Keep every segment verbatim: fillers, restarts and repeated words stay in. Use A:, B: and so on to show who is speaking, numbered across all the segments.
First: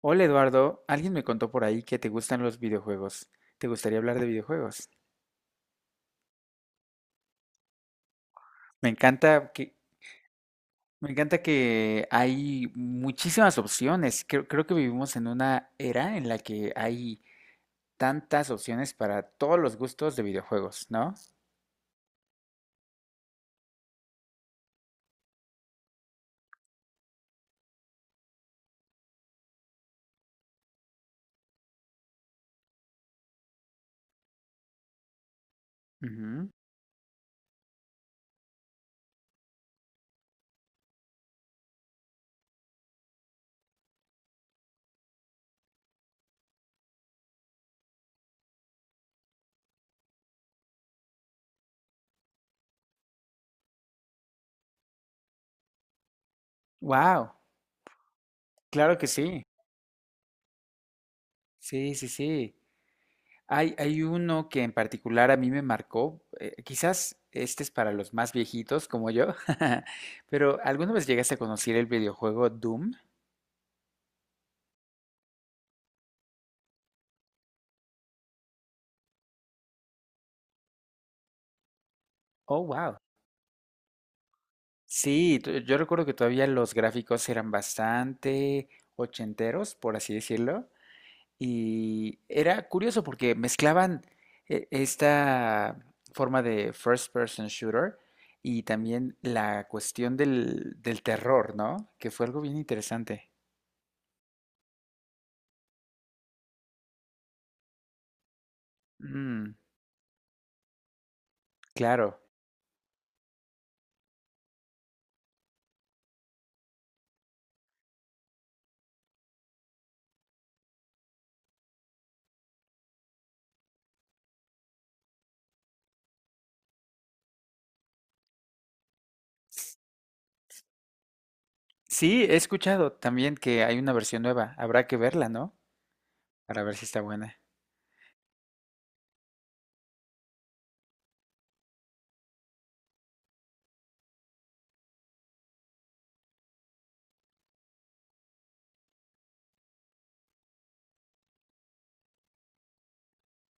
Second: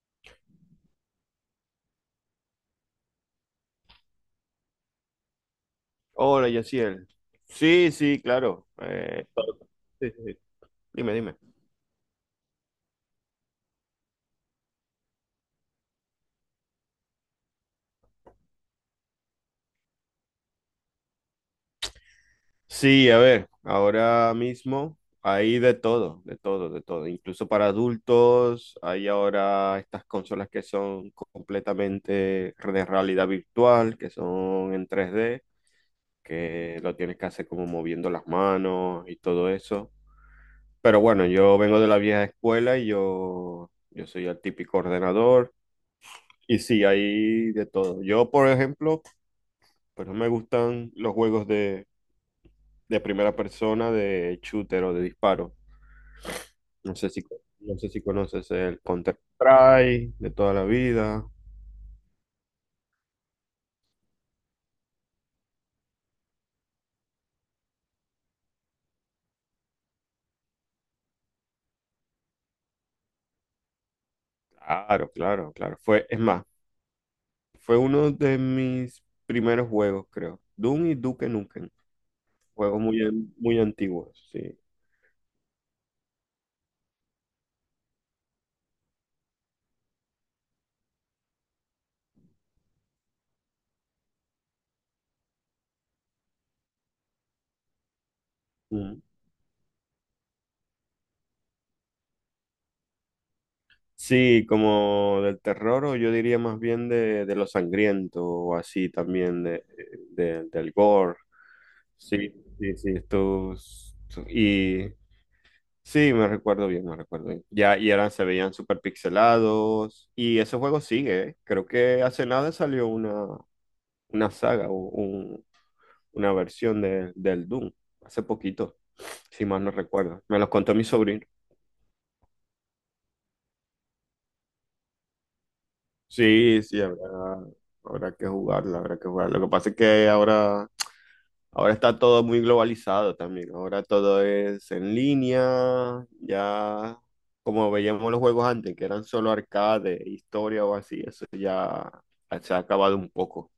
A: Hola Eduardo, alguien me contó por ahí que te gustan los videojuegos. ¿Te gustaría hablar de videojuegos?
B: Hola, Yaciel. Sí, sí, claro.
A: Me
B: Eh,
A: encanta que,
B: sí, sí, sí.
A: me
B: Dime, dime.
A: encanta que hay muchísimas opciones. Creo, creo que vivimos en una era en la que hay tantas opciones para todos los gustos de videojuegos, ¿no?
B: Sí, a ver, ahora mismo hay de todo, de todo, de todo. Incluso para adultos hay ahora estas consolas que son completamente de realidad virtual, que son en tres d, que lo tienes que hacer como moviendo las manos y todo eso. Pero bueno, yo vengo de la vieja escuela y yo, yo soy el típico ordenador. Y sí, hay de todo. Yo, por ejemplo. Pero me gustan los juegos de, de, primera persona, de shooter o de disparo. No sé si,
A: Wow,
B: no sé si conoces el
A: claro que sí.
B: Counter-Strike de toda la vida.
A: Sí, sí, sí. Hay, hay uno que en particular a mí me marcó. Eh, quizás este es para los más viejitos como yo, pero ¿alguna vez llegaste a conocer el videojuego Doom?
B: Claro, claro, claro. Fue, es más, fue uno de mis primeros juegos, creo. Doom y Duke Nukem.
A: Oh,
B: Juegos
A: wow.
B: muy, an- muy antiguos, sí.
A: Sí, t- yo recuerdo que todavía los gráficos eran bastante ochenteros, por así decirlo, y era curioso porque mezclaban eh, esta forma de first person shooter y
B: Mm.
A: también la cuestión del, del terror, ¿no? Que fue algo bien interesante.
B: Sí, como del terror, o yo diría más bien de, de lo sangriento, o así también,
A: Mm,
B: de, de- del gore.
A: claro.
B: Sí, sí, sí, estos. Y Sí, me recuerdo bien, me recuerdo bien. Ya, y eran, se veían súper pixelados. Y ese juego sigue, ¿eh? Creo que hace nada salió una, una saga o un- una versión de- del Doom, hace poquito, si mal no recuerdo. Me los contó mi sobrino.
A: Sí, he escuchado también que hay una versión nueva. Habrá que verla, ¿no?
B: Sí,
A: Para ver
B: sí,
A: si está buena.
B: habrá, habrá que jugarla, habrá que jugarla. Lo que pasa es que ahora. Ahora está todo muy globalizado también. Ahora todo es en línea. Ya, como veíamos los juegos antes, que eran solo arcade, historia o así, eso ya se ha acabado un poco.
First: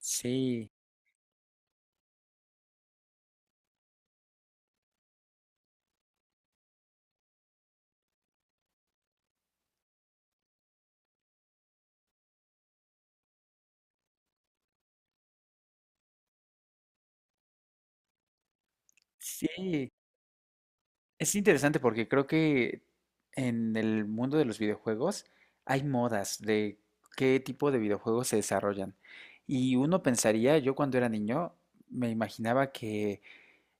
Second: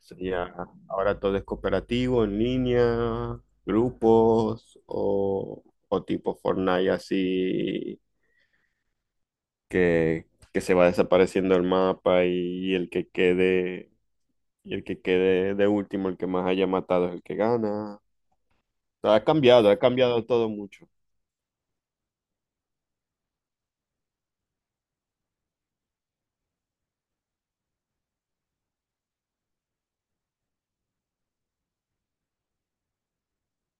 B: Eso ya, ahora todo es cooperativo, en línea, grupos o, o tipo Fortnite, así que, que se va desapareciendo el mapa y el que quede, y el que quede de último, el que más haya matado es el que gana. Ha cambiado, ha
A: sí.
B: cambiado todo mucho.
A: Es interesante porque creo que en el mundo de los videojuegos hay modas de qué tipo de videojuegos se desarrollan. Y uno pensaría, yo cuando era niño, me imaginaba que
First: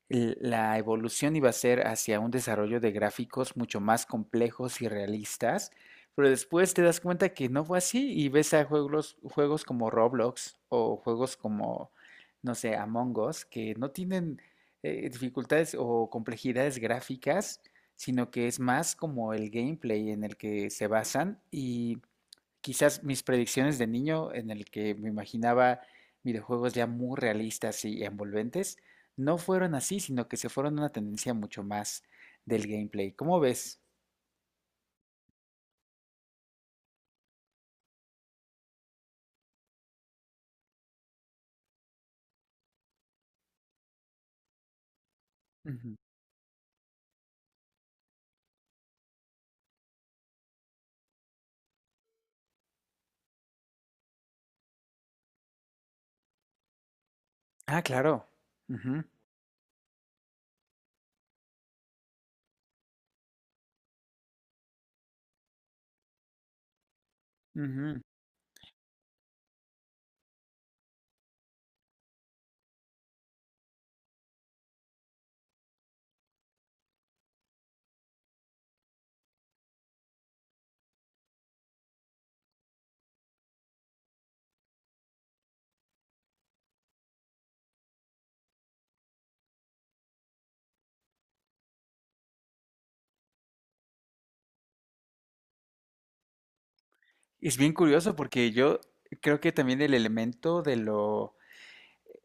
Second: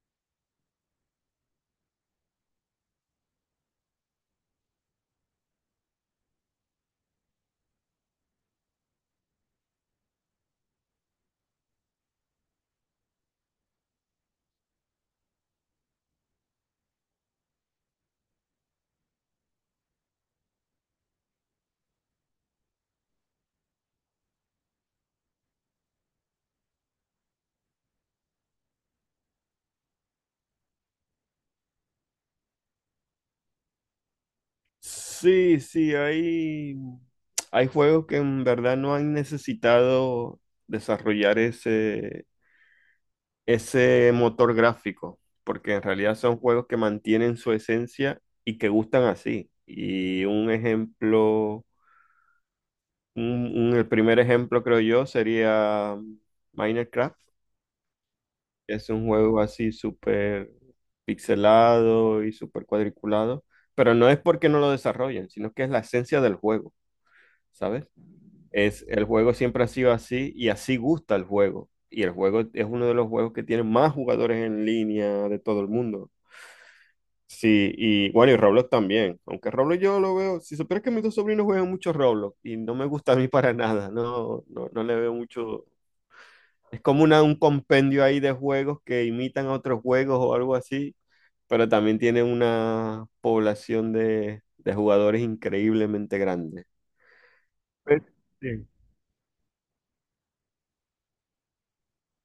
A: l- La evolución iba a ser hacia un desarrollo de gráficos mucho más complejos y realistas, pero después te das cuenta que no fue así y ves a juegos, juegos como Roblox o juegos como, no sé, Among Us, que no tienen eh, dificultades o complejidades gráficas, sino que es más como el gameplay en el que se basan y quizás mis predicciones de niño, en el que me imaginaba videojuegos ya muy realistas y envolventes, no fueron así, sino que se fueron a una tendencia mucho más del gameplay. ¿Cómo ves?
B: Sí, sí, hay, hay juegos que en verdad no han necesitado desarrollar ese, ese motor gráfico, porque en
A: Ujú.
B: realidad son juegos que mantienen su esencia y que gustan así. Y un ejemplo, un- un- el primer ejemplo creo yo sería Minecraft.
A: Ah, claro.
B: Es
A: Ujú,
B: un juego así súper pixelado y súper cuadriculado, pero no es porque no lo desarrollen, sino que es la esencia del juego, ¿sabes?
A: ujú.
B: Es, el juego siempre ha sido así y así gusta el juego. Y el juego es uno de los juegos que tiene más jugadores en línea de todo el mundo. Sí, y bueno, y Roblox también. Aunque Roblox yo lo veo, si supieras que mis dos sobrinos juegan mucho Roblox y no me gusta a mí para nada, no, no, no le veo mucho, es como una, un compendio ahí de juegos que imitan a otros juegos o algo así, pero también tiene una población de, de jugadores increíblemente grande.
A: Es bien
B: Pues,
A: curioso porque
B: sí.
A: yo creo que también el elemento de lo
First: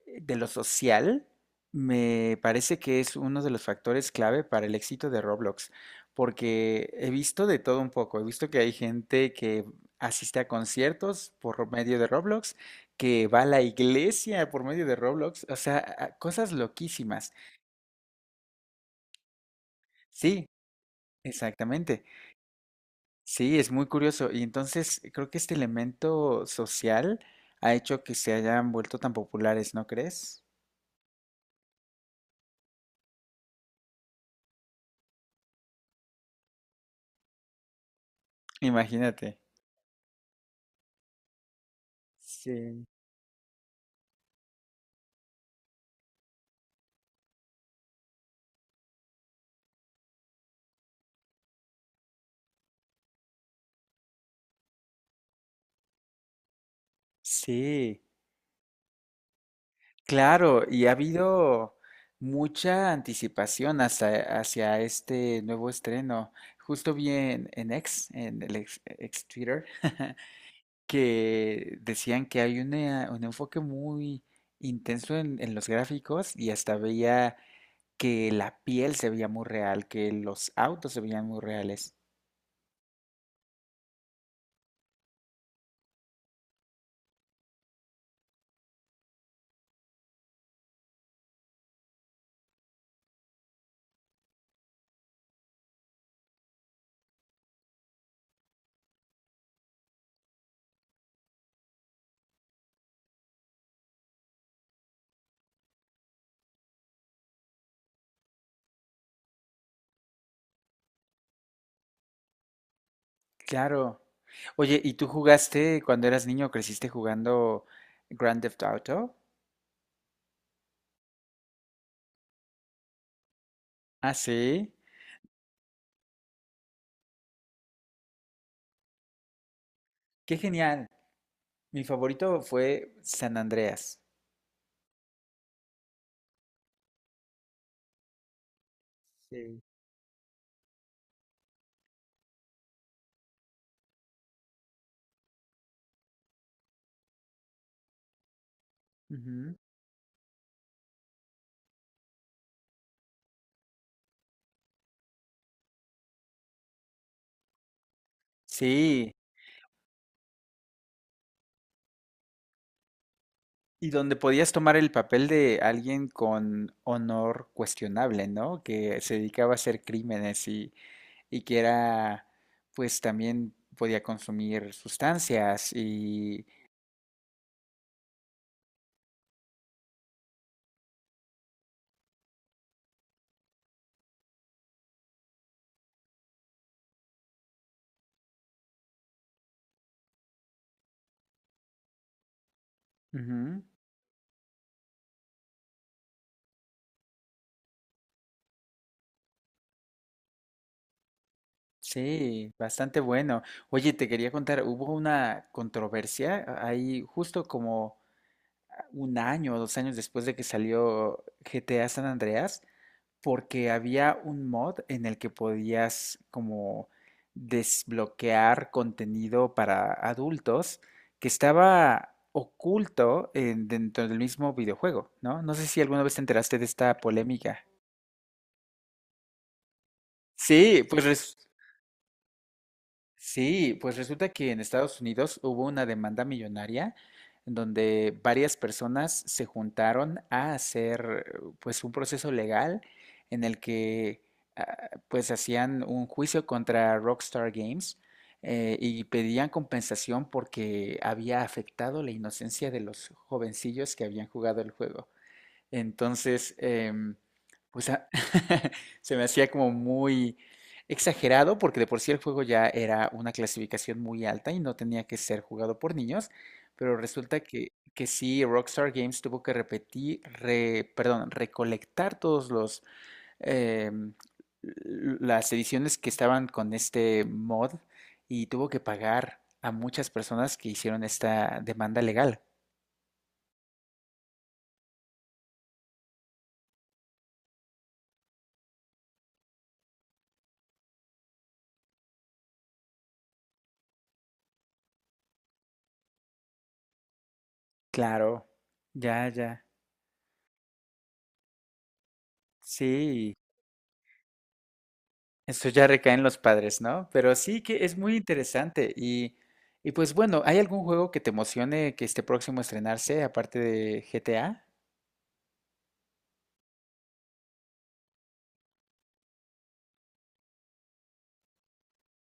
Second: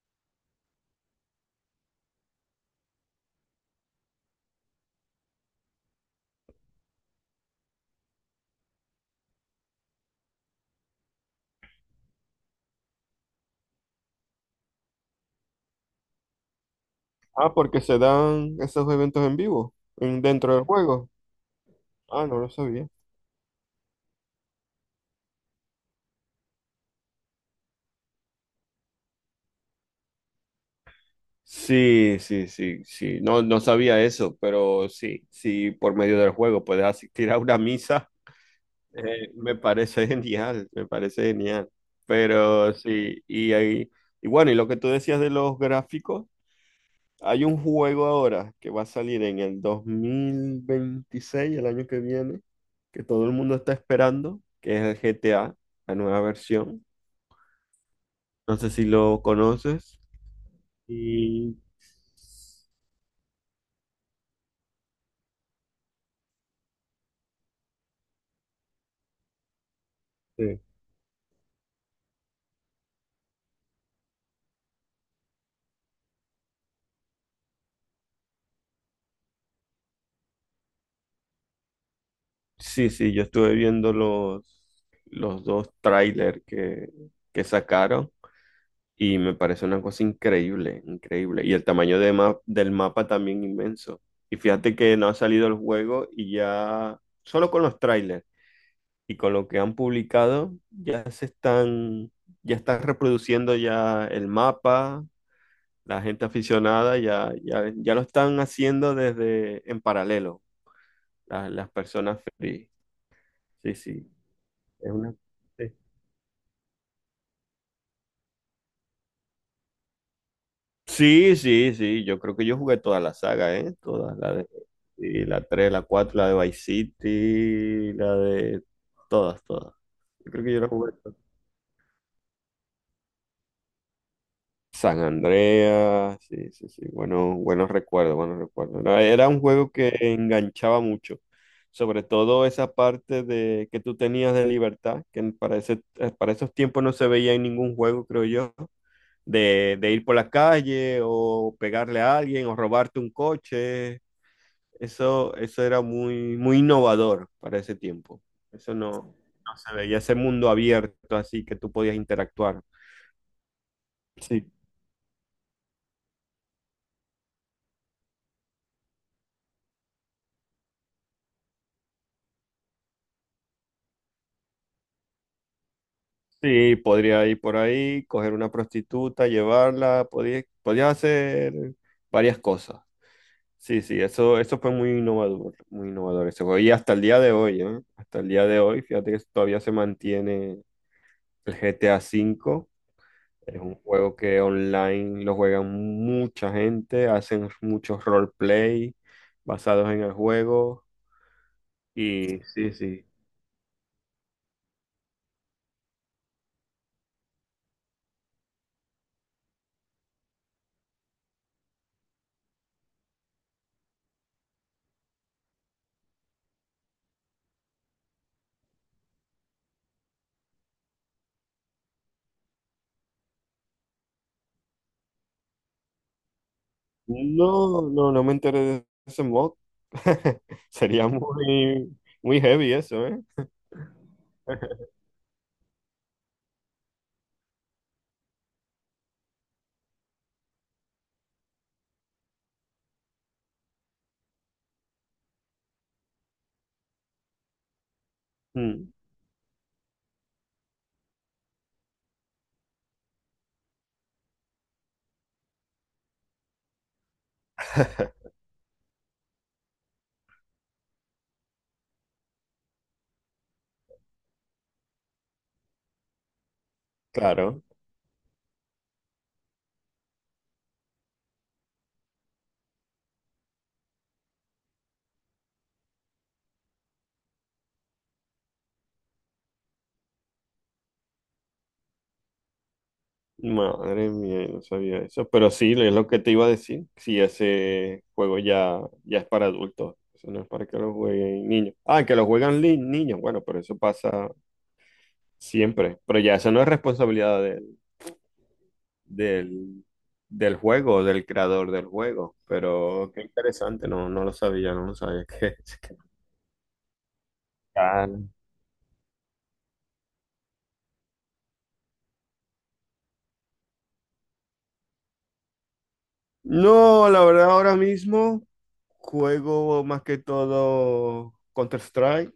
A: eh, de lo social, me parece que es uno de los factores clave para el éxito de Roblox, porque he visto de todo un poco, he visto que hay gente que asiste a conciertos por medio de Roblox, que va a la iglesia por medio de Roblox, o sea, a- cosas loquísimas.
B: Ah, porque se dan esos eventos en vivo, en-
A: Sí,
B: dentro del juego.
A: exactamente.
B: Ah, no lo sabía.
A: Sí, es muy curioso. Y entonces creo que este elemento social ha hecho que se hayan vuelto tan populares, ¿no crees?
B: Sí, sí, sí, sí. No, no sabía eso, pero sí, sí, por medio del juego puedes asistir a una misa. Eh,
A: Imagínate.
B: me parece genial, me parece genial. Pero
A: Sí.
B: sí, y ahí, y bueno, y lo que tú decías de los gráficos, hay un juego ahora que va a salir en el dos mil veintiséis, el año que viene, que todo el mundo está esperando, que es el G T A, la nueva versión.
A: Sí.
B: No sé si lo conoces.
A: Claro, y ha
B: Y
A: habido mucha anticipación hasta, hacia este nuevo estreno. Justo vi en, en X, en el ex, ex Twitter,
B: sí,
A: que decían que hay una- un enfoque muy intenso en, en los gráficos y hasta veía que la piel se veía muy real, que los autos se veían muy reales.
B: sí, sí, yo estuve viendo los, los dos trailers que, que sacaron. Y me parece una cosa increíble, increíble. Y el tamaño de ma- del mapa también inmenso. Y fíjate que no ha salido el juego y ya, solo con los trailers y con lo que han publicado, ya se están, ya están reproduciendo ya el mapa, la gente aficionada ya, ya, ya lo están haciendo desde en paralelo, la- las personas free. Sí,
A: Claro.
B: sí,
A: Oye,
B: es
A: ¿y tú
B: una. Sí.
A: jugaste cuando eras niño, creciste jugando Grand Theft Auto?
B: Sí, sí, sí, yo creo que yo jugué toda la saga, ¿eh?
A: Ah,
B: Todas, la de,
A: sí.
B: sí, la tres, la cuatro, la de Vice City, la de todas, todas. Yo
A: Qué
B: creo que yo la
A: genial.
B: jugué todas.
A: Mi favorito fue San Andreas.
B: San Andreas, sí, sí, sí, bueno, buenos recuerdos, buenos recuerdos. No, era un
A: Sí.
B: juego que enganchaba mucho, sobre todo esa parte de que tú tenías de libertad, que para ese- eh, para esos tiempos no se veía en ningún juego, creo yo,
A: Ujú.
B: de, de, ir por la calle o pegarle a alguien o robarte un coche. Eso, eso era muy, muy innovador para ese tiempo. Eso no,
A: Sí,
B: no se veía ese mundo abierto así que tú podías interactuar.
A: y donde
B: Sí,
A: podías tomar el papel de alguien con honor cuestionable, ¿no? Que se dedicaba a hacer crímenes y, y que era, pues también podía consumir sustancias y...
B: sí, podría ir por ahí, coger una prostituta, llevarla, podías, podías hacer varias cosas. Sí, sí, eso, eso fue muy innovador, muy innovador ese juego. Y hasta el día de hoy, ¿eh? Hasta el día de hoy, fíjate que todavía se mantiene el G T A cinco. Es
A: Ujú.
B: un juego que online lo juegan mucha gente, hacen muchos roleplay basados en el juego. Y
A: Sí,
B: sí,
A: bastante bueno. Oye, te quería contar, hubo una controversia ahí justo como un año o dos años después de que salió G T A San Andreas, porque había un mod en el que podías como desbloquear contenido para adultos que estaba oculto en- dentro del mismo videojuego, ¿no? No sé si alguna vez te enteraste de esta polémica.
B: no, no, no me enteré de ese mod.
A: Sí, pues
B: Sería
A: res-
B: muy, muy heavy eso, ¿eh?
A: sí, pues resulta que en Estados Unidos hubo una demanda millonaria en donde varias personas se juntaron a hacer pues un proceso legal en el que ah, pues hacían un juicio contra Rockstar Games, eh,
B: Mm.
A: y pedían compensación porque había afectado la inocencia de los jovencillos que habían jugado el juego. Entonces, em, pues a- se me hacía como muy exagerado porque de por sí el juego ya era una clasificación muy alta y no tenía que ser jugado por niños, pero resulta
B: Claro,
A: que, que sí, Rockstar Games tuvo que repetir, re- perdón, recolectar todos los em, l- las ediciones que estaban con este mod y tuvo que pagar a muchas personas que hicieron esta demanda legal.
B: madre mía, yo no sabía eso, pero sí, es lo que te iba a decir, si ese juego ya, ya es para adultos, eso no es para que lo jueguen niños. Ah, que lo juegan li- niños, bueno, pero eso pasa siempre, pero ya eso no es responsabilidad del,
A: Claro, ya, ya.
B: del, del juego, del creador del juego. Pero qué
A: Sí,
B: interesante, no, no lo sabía, no lo sabía que,
A: eso ya
B: que-
A: recae en los padres, ¿no? Pero sí que es
B: Ah.
A: muy interesante. Y, y pues bueno, ¿hay algún juego que te emocione que esté próximo a estrenarse, aparte de G T A?
B: No, la verdad ahora mismo juego más que todo Counter-Strike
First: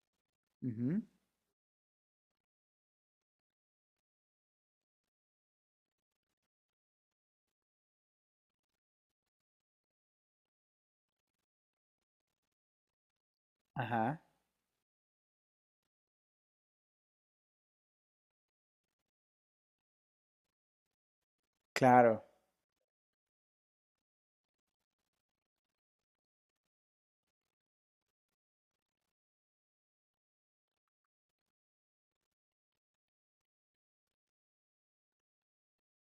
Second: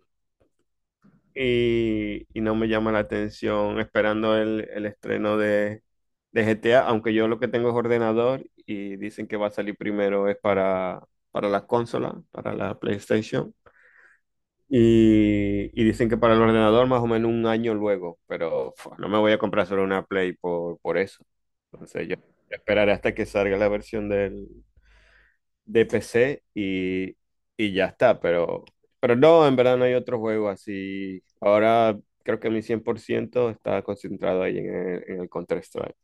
A: Ujú.
B: y, y no me llama la atención esperando el, el estreno de, de G T A, aunque yo lo que tengo es ordenador y dicen que va a salir primero es para, para las consolas, para la PlayStation.
A: Ajá,
B: Y, y dicen que para el ordenador más o menos un año luego, pero fua, no me voy a comprar solo una Play por, por eso. Entonces yo
A: claro.
B: esperaré hasta que salga la versión del, de P C y, y ya está, pero, pero no, en verdad no hay otro juego así. Ahora creo que mi cien por ciento está concentrado ahí en el, en el Counter-Strike.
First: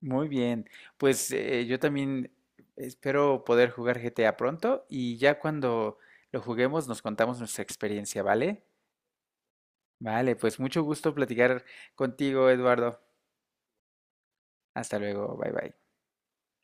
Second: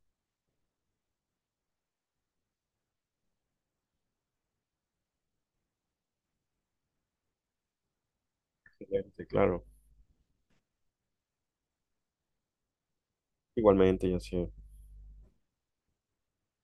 A: Muy bien. Pues eh, yo también espero poder jugar G T A pronto y ya cuando lo juguemos nos contamos nuestra experiencia, ¿vale?
B: Sí, claro,
A: Vale, pues mucho gusto platicar contigo, Eduardo.
B: igualmente yo sí.
A: Hasta luego, bye bye.